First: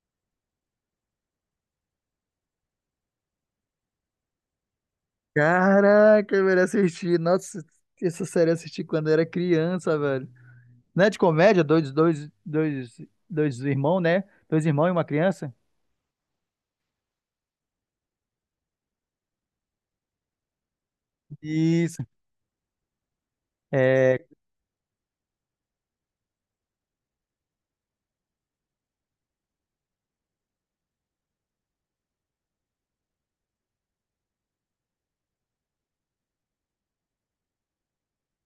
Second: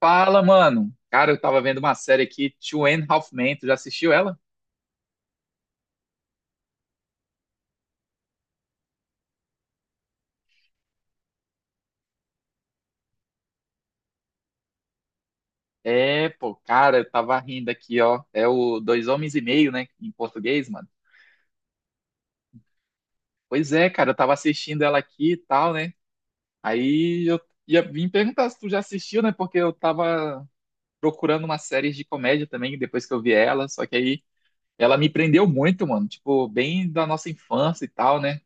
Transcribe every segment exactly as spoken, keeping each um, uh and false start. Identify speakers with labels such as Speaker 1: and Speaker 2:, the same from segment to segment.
Speaker 1: Fala, mano. Cara, eu tava vendo uma série aqui, tú end ráfi mén. Tu já assistiu ela?
Speaker 2: Caraca, eu assisti. Nossa, essa série eu assisti quando eu era criança, velho. Não é de comédia? Dois, dois, dois, dois irmãos, né? Dois irmãos e uma criança?
Speaker 1: É, pô, cara, eu tava rindo aqui, ó. É o Dois Homens e Meio, né? Em português, mano.
Speaker 2: Isso.
Speaker 1: Pois é, cara, eu
Speaker 2: É,
Speaker 1: tava assistindo ela aqui e tal, né? Aí eu ia vim perguntar se tu já assistiu, né? Porque eu tava procurando uma série de comédia também, depois que eu vi ela. Só que aí ela me prendeu muito, mano. Tipo, bem da nossa infância e tal, né?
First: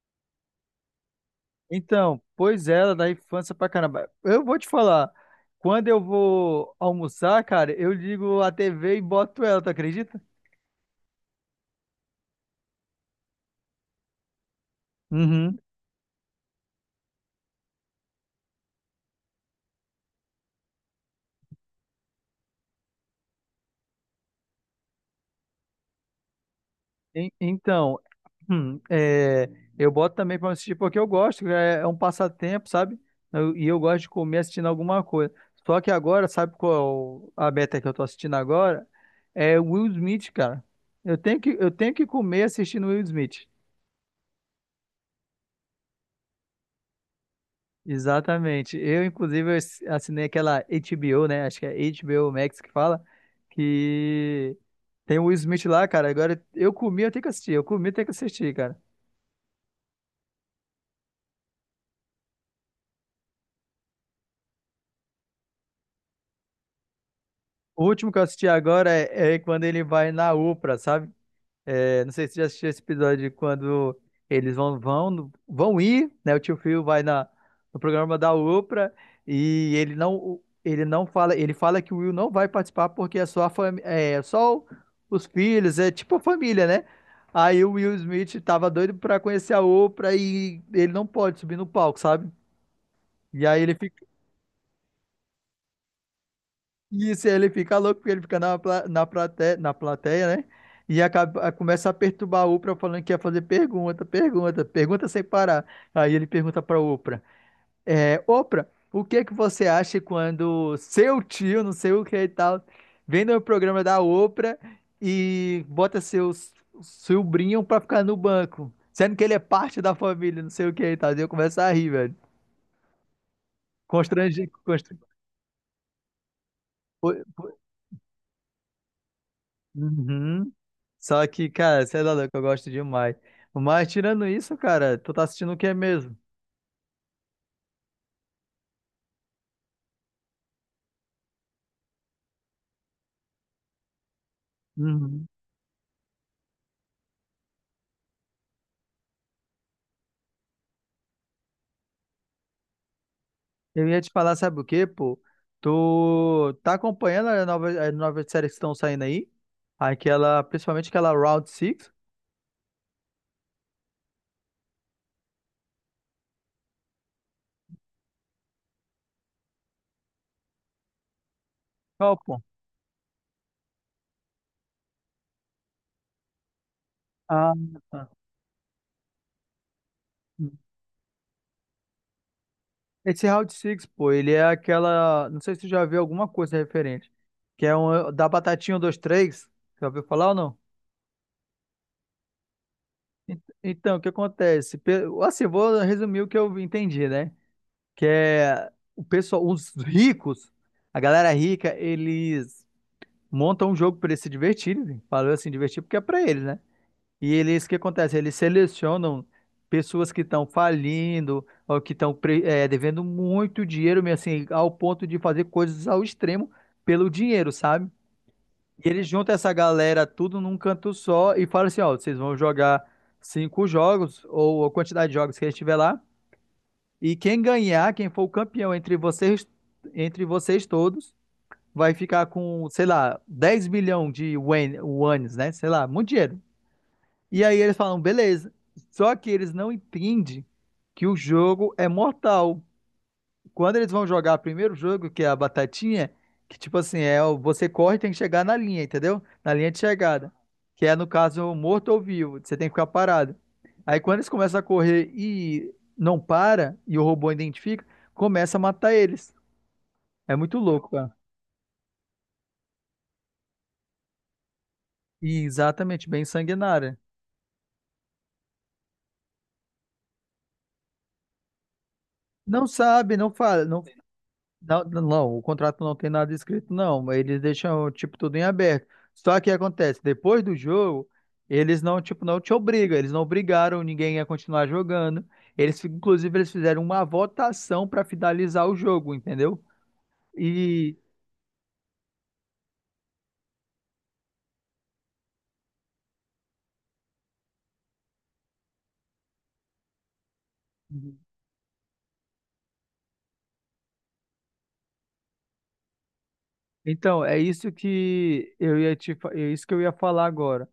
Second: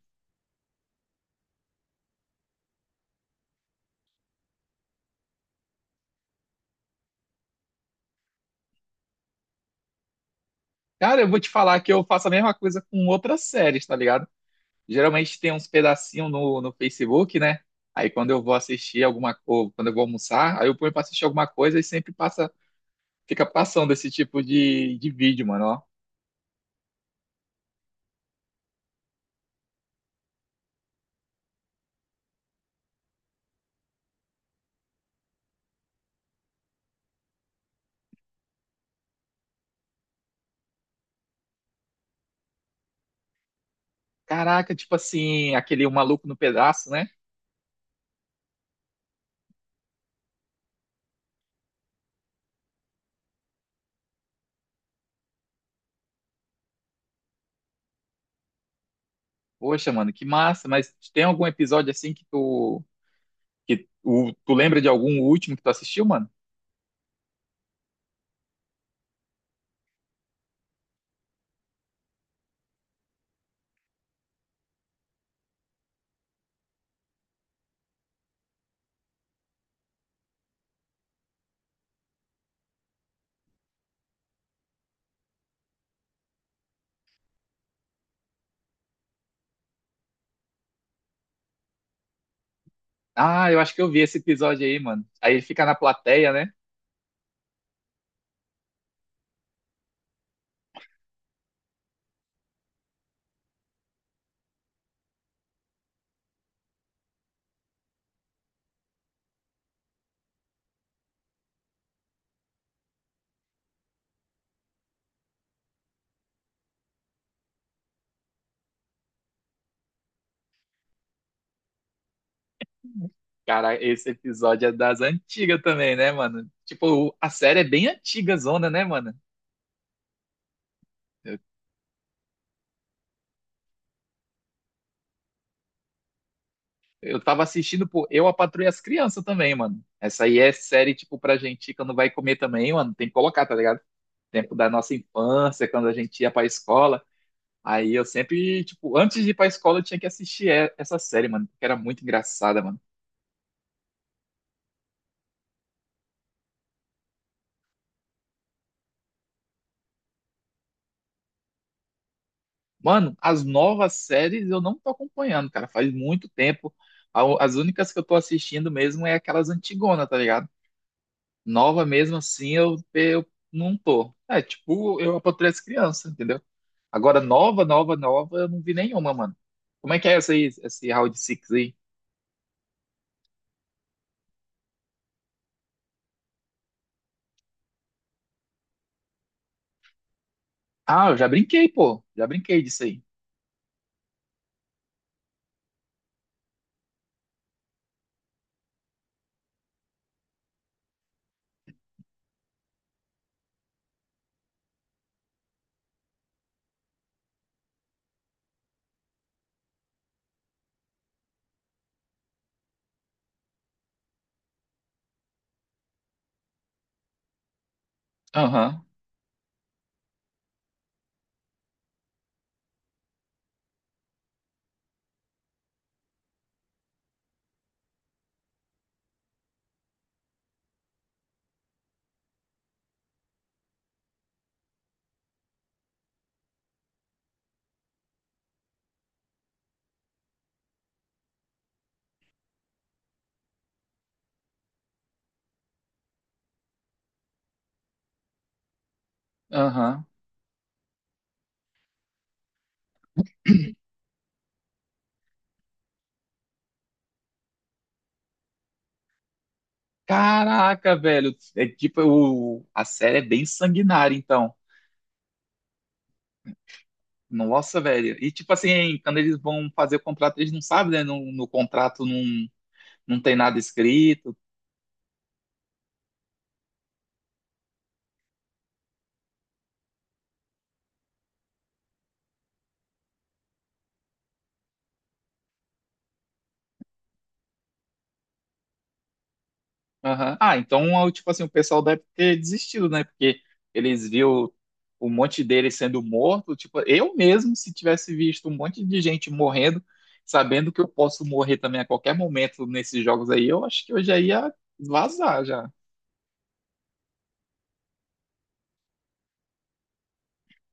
Speaker 2: então, pois é, ela da infância pra caramba. Eu vou te falar, quando eu vou almoçar, cara, eu ligo a T V e boto ela, tu acredita?
Speaker 1: Cara, eu vou te falar que eu faço a mesma coisa com outras séries, tá ligado? Geralmente tem
Speaker 2: Uhum.
Speaker 1: uns pedacinhos no, no Facebook, né? Aí quando eu vou assistir alguma coisa, quando eu vou almoçar, aí eu ponho pra assistir alguma coisa e sempre passa, fica passando esse tipo de, de vídeo, mano, ó.
Speaker 2: En- Então, hum, é, eu boto também para assistir porque eu gosto, é, é um passatempo, sabe? Eu- e eu gosto de comer assistindo alguma coisa. Só que agora, sabe qual a meta que eu tô assistindo agora? É o Will Smith, cara. Eu tenho que, eu tenho que comer assistindo Will Smith.
Speaker 1: Caraca, tipo assim, aquele O maluco no pedaço, né?
Speaker 2: Exatamente. Eu, inclusive, eu ass- assinei aquela H B O, né? Acho que é H B O Max que fala, que tem o Will Smith lá, cara. Agora eu comi, eu tenho que assistir. Eu comi, eu tenho que assistir, cara.
Speaker 1: Poxa, mano, que massa, mas tem algum episódio assim que tu que o, tu lembra de algum último que tu assistiu, mano?
Speaker 2: O último que eu assisti agora é, é quando ele vai na UPA, sabe? É, não sei se você já assistiu esse episódio de quando eles vão vão no- vão ir, né? O tio Phil vai na, no programa da UPA e ele não ele não fala, ele fala que o Will não vai participar porque é só a fami- é só o- os filhos, é tipo a família, né? Aí o Will Smith tava doido pra conhecer a Oprah e ele não pode subir no palco, sabe? E
Speaker 1: Ah, eu
Speaker 2: aí
Speaker 1: acho
Speaker 2: ele
Speaker 1: que eu vi
Speaker 2: fica
Speaker 1: esse episódio aí, mano. Aí ele fica na plateia, né?
Speaker 2: E isso ele fica louco, porque ele fica na, pla- na, plateia, na plateia, né? E acaba, começa a perturbar a Oprah falando que ia fazer pergunta, pergunta, pergunta sem parar. Aí ele pergunta pra Oprah, é, Oprah, o que é que você acha quando seu tio, não sei o que e tal, vem no programa da Oprah e bota seus sobrinho pra ficar no banco, sendo que ele é parte da família, não sei o que e tal. E eu começo a rir, velho.
Speaker 1: Cara, esse
Speaker 2: Constrangido,
Speaker 1: episódio é das
Speaker 2: constrangido.
Speaker 1: antigas também, né, mano? Tipo, a série é bem antiga, zona, né, mano?
Speaker 2: Uhum. Só que, cara, você é louco, eu gosto demais. Mas tirando isso, cara, tu tá assistindo o que mesmo?
Speaker 1: Eu tava assistindo, pô, Eu, a Patroa e as Crianças também, mano. Essa aí é série, tipo, pra gente que não vai comer também, mano. Tem que colocar, tá ligado? Tempo da nossa
Speaker 2: Uhum.
Speaker 1: infância, quando a gente ia pra escola. Aí eu sempre, tipo, antes de ir pra escola eu tinha que assistir e- essa série, mano, porque era muito engraçada, mano.
Speaker 2: Eu ia te falar, sabe o quê, pô? Tu tá acompanhando as novas, as novas séries que estão saindo aí? Aquela, principalmente aquela Round Six.
Speaker 1: Mano, as novas séries eu não tô acompanhando, cara, faz muito tempo. A- As únicas que eu tô assistindo mesmo é aquelas antigonas, tá ligado? Nova
Speaker 2: Qual,
Speaker 1: mesmo
Speaker 2: pô?
Speaker 1: assim eu, eu não tô. É, tipo, eu apatrei as crianças, entendeu? Agora,
Speaker 2: Ah,
Speaker 1: nova, nova,
Speaker 2: tá.
Speaker 1: nova, eu não vi nenhuma, mano. Como é que é essa aí, esse Round Six aí?
Speaker 2: Esse Round Six pô, ele é aquela. Não sei se tu já viu alguma coisa referente. Que é um da Batatinha um dois-três. Já ouviu falar ou não?
Speaker 1: Ah, eu já brinquei, pô. Já brinquei disso aí.
Speaker 2: Ent- Então, o que acontece? Pe- Assim, eu vou resumir o que eu entendi, né? Que é o pessoal, os ricos, a galera rica, eles montam um jogo para eles se divertirem. Falou assim, divertir porque é para eles, né? E eles, o que acontece? Eles selecionam pessoas que estão falindo ou que estão pre- eh, devendo muito dinheiro, mesmo assim, ao ponto de fazer coisas ao extremo pelo dinheiro, sabe?
Speaker 1: Aham,
Speaker 2: E eles juntam essa galera tudo num canto só e falam assim, ó, vocês vão jogar cinco jogos ou a quantidade de jogos que a gente tiver lá. E quem ganhar, quem for o campeão entre vocês, entre vocês todos, vai ficar com, sei lá, dez milhões de wen- wones, né? Sei lá, muito dinheiro. E aí eles falam, beleza. Só que eles não entendem que o jogo é mortal. Quando eles vão jogar o primeiro jogo, que é a batatinha, que tipo assim, é o- você corre e tem que chegar na linha, entendeu? Na linha de
Speaker 1: aham.
Speaker 2: chegada. Que é, no caso, morto ou vivo. Você tem que ficar parado. Aí quando eles começam a correr e não para, e o robô identifica, começa a matar eles. É muito louco,
Speaker 1: Caraca,
Speaker 2: cara.
Speaker 1: velho. É tipo, o, a série é bem sanguinária, então.
Speaker 2: E exatamente, bem sanguinária.
Speaker 1: Nossa, velho. E tipo assim, quando eles vão fazer o contrato, eles não sabem, né? No, no contrato não,
Speaker 2: Não sabe,
Speaker 1: não
Speaker 2: não
Speaker 1: tem nada
Speaker 2: fala, não.
Speaker 1: escrito.
Speaker 2: Não, não, o contrato não tem nada escrito, não, mas eles deixam, tipo, tudo em aberto. Só que acontece, depois do jogo, eles não, tipo, não te obrigam. Eles não obrigaram ninguém a continuar jogando. Eles, fi- inclusive, eles fizeram uma votação para finalizar o jogo, entendeu?
Speaker 1: Aham. Ah,
Speaker 2: E
Speaker 1: então, eu, tipo assim, o pessoal deve ter desistido, né? Porque eles viu um monte deles sendo morto. Tipo, eu mesmo, se tivesse visto um monte de gente morrendo, sabendo que eu posso morrer também a qualquer momento nesses jogos aí, eu acho que eu já ia vazar já.
Speaker 2: então, é isso que eu ia te, fa- é isso que eu ia falar agora.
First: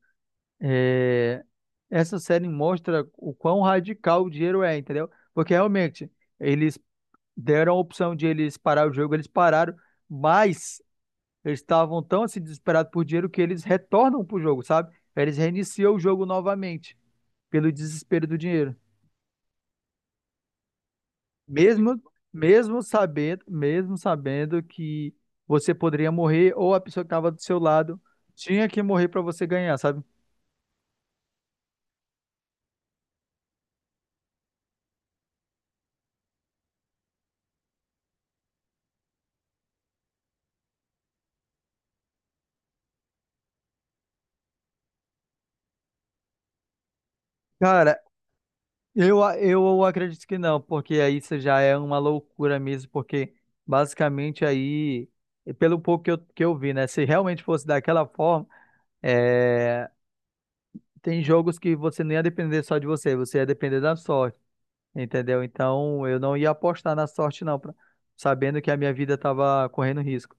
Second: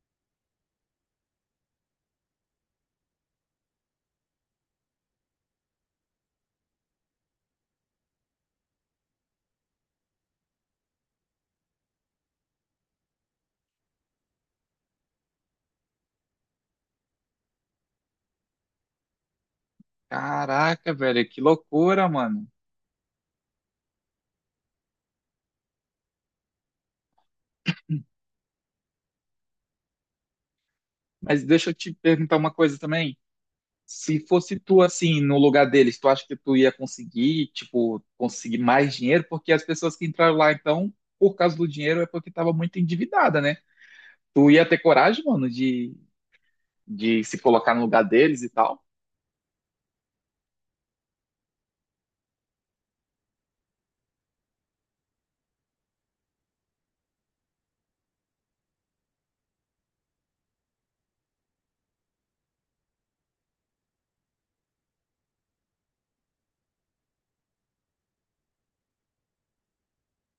Speaker 2: É, essa série mostra o quão radical o dinheiro é, entendeu? Porque realmente, eles deram a opção de eles parar o jogo, eles pararam, mas eles estavam tão assim desesperados por dinheiro que eles retornam pro jogo, sabe? Eles reiniciam o jogo novamente pelo desespero do dinheiro.
Speaker 1: Caraca, velho, que
Speaker 2: Mesmo
Speaker 1: loucura, mano.
Speaker 2: mesmo sabendo, mesmo sabendo que você poderia morrer ou a pessoa que estava do seu lado tinha que morrer para você ganhar, sabe?
Speaker 1: Mas deixa eu te perguntar uma coisa também. Se fosse tu assim no lugar deles, tu acha que tu ia conseguir, tipo, conseguir mais dinheiro? Porque as pessoas que entraram lá, então, por causa do dinheiro, é porque tava muito endividada, né? Tu ia ter coragem, mano, de, de se colocar no
Speaker 2: Cara,
Speaker 1: lugar deles e tal?
Speaker 2: Eu, a- eu acredito que não, porque aí isso já é uma loucura mesmo, porque basicamente aí, pelo pouco que eu, que eu vi, né? Se realmente fosse daquela forma, é, tem jogos que você não ia depender só de você, você ia depender da sorte, entendeu? Então eu não ia apostar na sorte, não, pra- sabendo que a minha vida tava correndo risco.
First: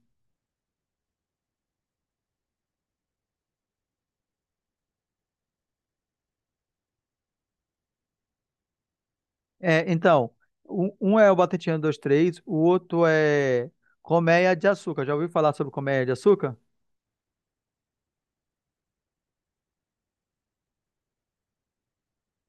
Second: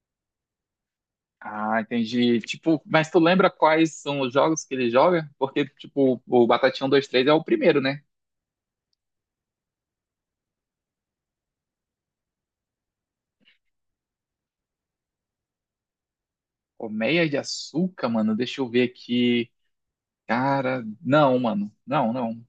Speaker 1: Ah, entendi. Tipo, mas tu lembra quais são os jogos que ele joga? Porque, tipo, o Batatinha um, dois três é o primeiro, né?
Speaker 2: É, então, um, um é o Batatinha dois três, o outro é Colmeia de Açúcar. Já ouviu falar sobre Colmeia de Açúcar?
Speaker 1: Colmeia de açúcar, mano, deixa eu ver aqui. Cara, não, mano. Não, não.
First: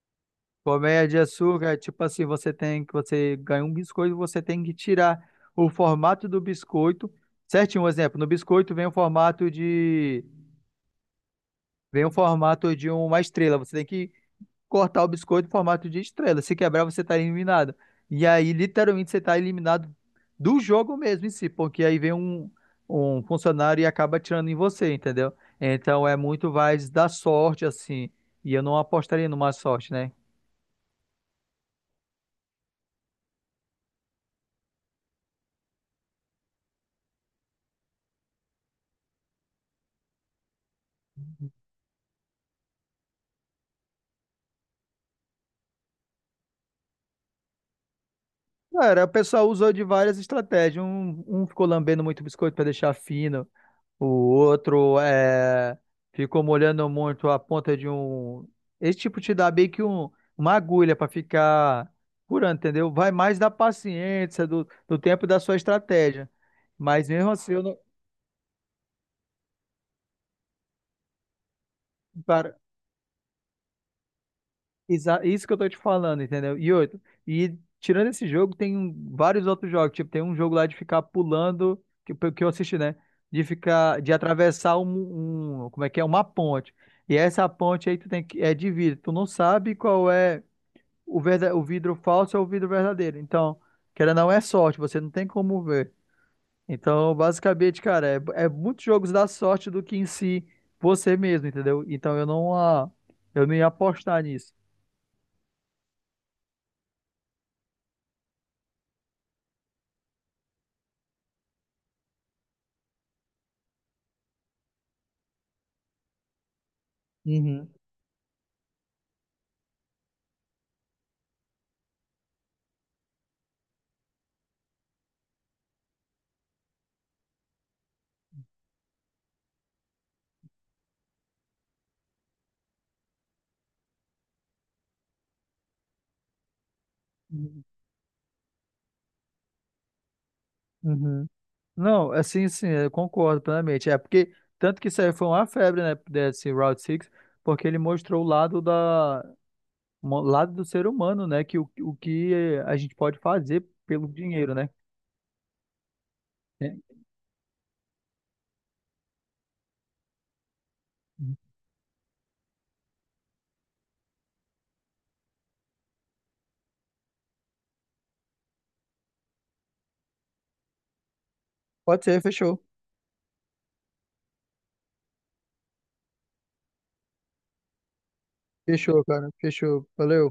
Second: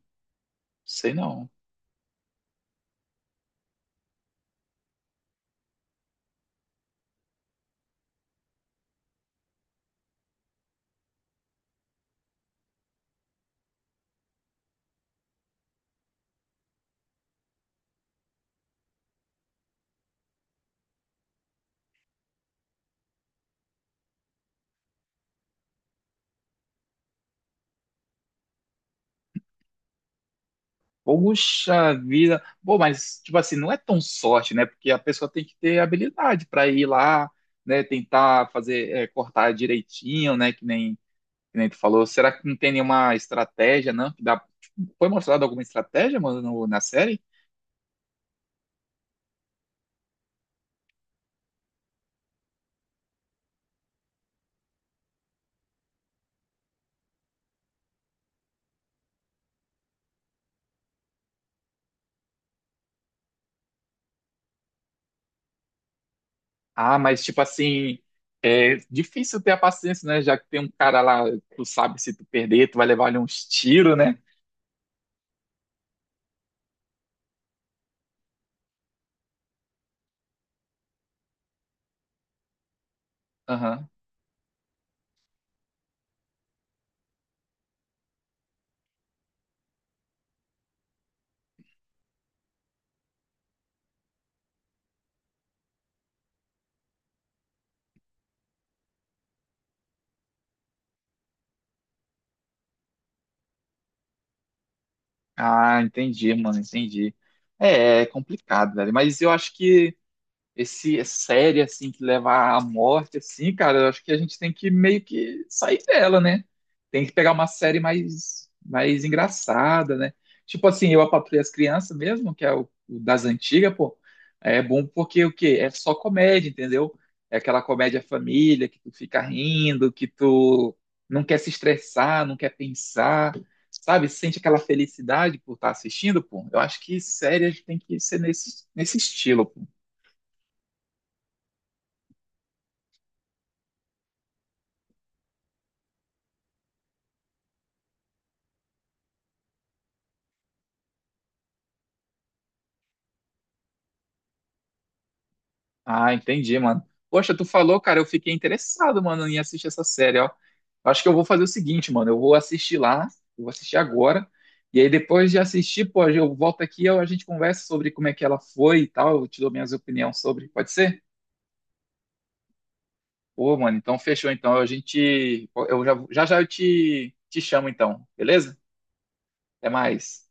Speaker 2: Colmeia
Speaker 1: Sei
Speaker 2: de
Speaker 1: não.
Speaker 2: açúcar, é tipo assim, você tem que você ganha um biscoito, você tem que tirar o formato do biscoito. Certinho, um exemplo, no biscoito vem o formato de vem o formato de uma estrela. Você tem que cortar o biscoito em formato de estrela. Se quebrar, você está eliminado. E aí, literalmente, você está eliminado do jogo mesmo em si, porque aí vem um, um funcionário e acaba tirando em você, entendeu? Então é muito mais da sorte assim. E eu não apostaria numa sorte, né?
Speaker 1: Poxa vida. Pô, mas, tipo assim, não é tão sorte, né? Porque a pessoa tem que ter habilidade para ir lá, né? Tentar fazer, é, cortar direitinho, né? Que nem, que nem tu falou. Será que não tem nenhuma estratégia, não? Que dá... Foi mostrada alguma estratégia, mano, no- na série?
Speaker 2: Cara, o pessoal usou de várias estratégias. Um, um ficou lambendo muito biscoito para deixar fino, o outro é, ficou molhando muito a ponta de um. Esse tipo te dá meio que um, uma agulha para ficar curando, entendeu? Vai mais da paciência, do, do tempo e da sua estratégia.
Speaker 1: Ah,
Speaker 2: Mas
Speaker 1: mas,
Speaker 2: mesmo
Speaker 1: tipo
Speaker 2: assim, eu não.
Speaker 1: assim, é difícil ter a paciência, né? Já que tem um cara lá, tu sabe se tu
Speaker 2: Cara,
Speaker 1: perder, tu vai levar ali uns tiros, né?
Speaker 2: Exa- Isso que eu tô te falando, entendeu? E outro, e tirando esse jogo, tem um- vários outros jogos. Tipo, tem um jogo lá de ficar pulando, que, que eu assisti, né? De
Speaker 1: Aham.
Speaker 2: ficar, de atravessar um, um- como é que é? Uma ponte. E essa ponte aí tu tem que, é de vidro. Tu não sabe qual é o, verda, o vidro falso ou o vidro verdadeiro. Então, querendo ou não, é sorte, você não tem como ver. Então, basicamente, cara, é, é muitos jogos da sorte do que em si você mesmo, entendeu? Então, eu não, ah, eu não ia apostar nisso.
Speaker 1: Ah, entendi, mano, entendi. É, é complicado, velho. Mas eu acho que esse série assim que leva à morte assim, cara, eu acho que a gente tem que meio que sair dela, né? Tem que pegar uma
Speaker 2: Uhum.
Speaker 1: série mais mais engraçada, né? Tipo assim, eu a Patroa e as Crianças mesmo, que é o, o das antigas, pô, é bom porque o quê? É só comédia, entendeu? É aquela comédia família que tu fica rindo, que tu não quer se estressar, não quer pensar, sabe? Sente aquela felicidade por estar assistindo, pô. Eu acho que série a gente
Speaker 2: Uhum.
Speaker 1: tem que ser nesse, nesse estilo, pô.
Speaker 2: Uhum. Não, assim, sim, eu concordo plenamente. É porque, tanto que isso aí foi uma febre, né, desse Route seis, porque ele mostrou o lado da, mo- lado do ser humano, né, que o, o que a gente pode fazer pelo dinheiro, né?
Speaker 1: Ah, entendi,
Speaker 2: É.
Speaker 1: mano. Poxa, tu falou, cara, eu fiquei interessado, mano, em assistir essa série, ó. Eu acho que eu vou fazer o seguinte, mano, eu vou assistir lá, eu vou assistir agora, e aí depois de assistir, pô, eu volto aqui e a gente conversa sobre como é que ela foi e tal, eu te dou minhas opiniões sobre, pode ser?
Speaker 2: Pode ser, fechou.
Speaker 1: Pô, mano, então fechou, então, a gente, eu já já, já eu te, te chamo, então, beleza?
Speaker 2: Fechou, cara.
Speaker 1: Até
Speaker 2: Fechou.
Speaker 1: mais.
Speaker 2: Valeu.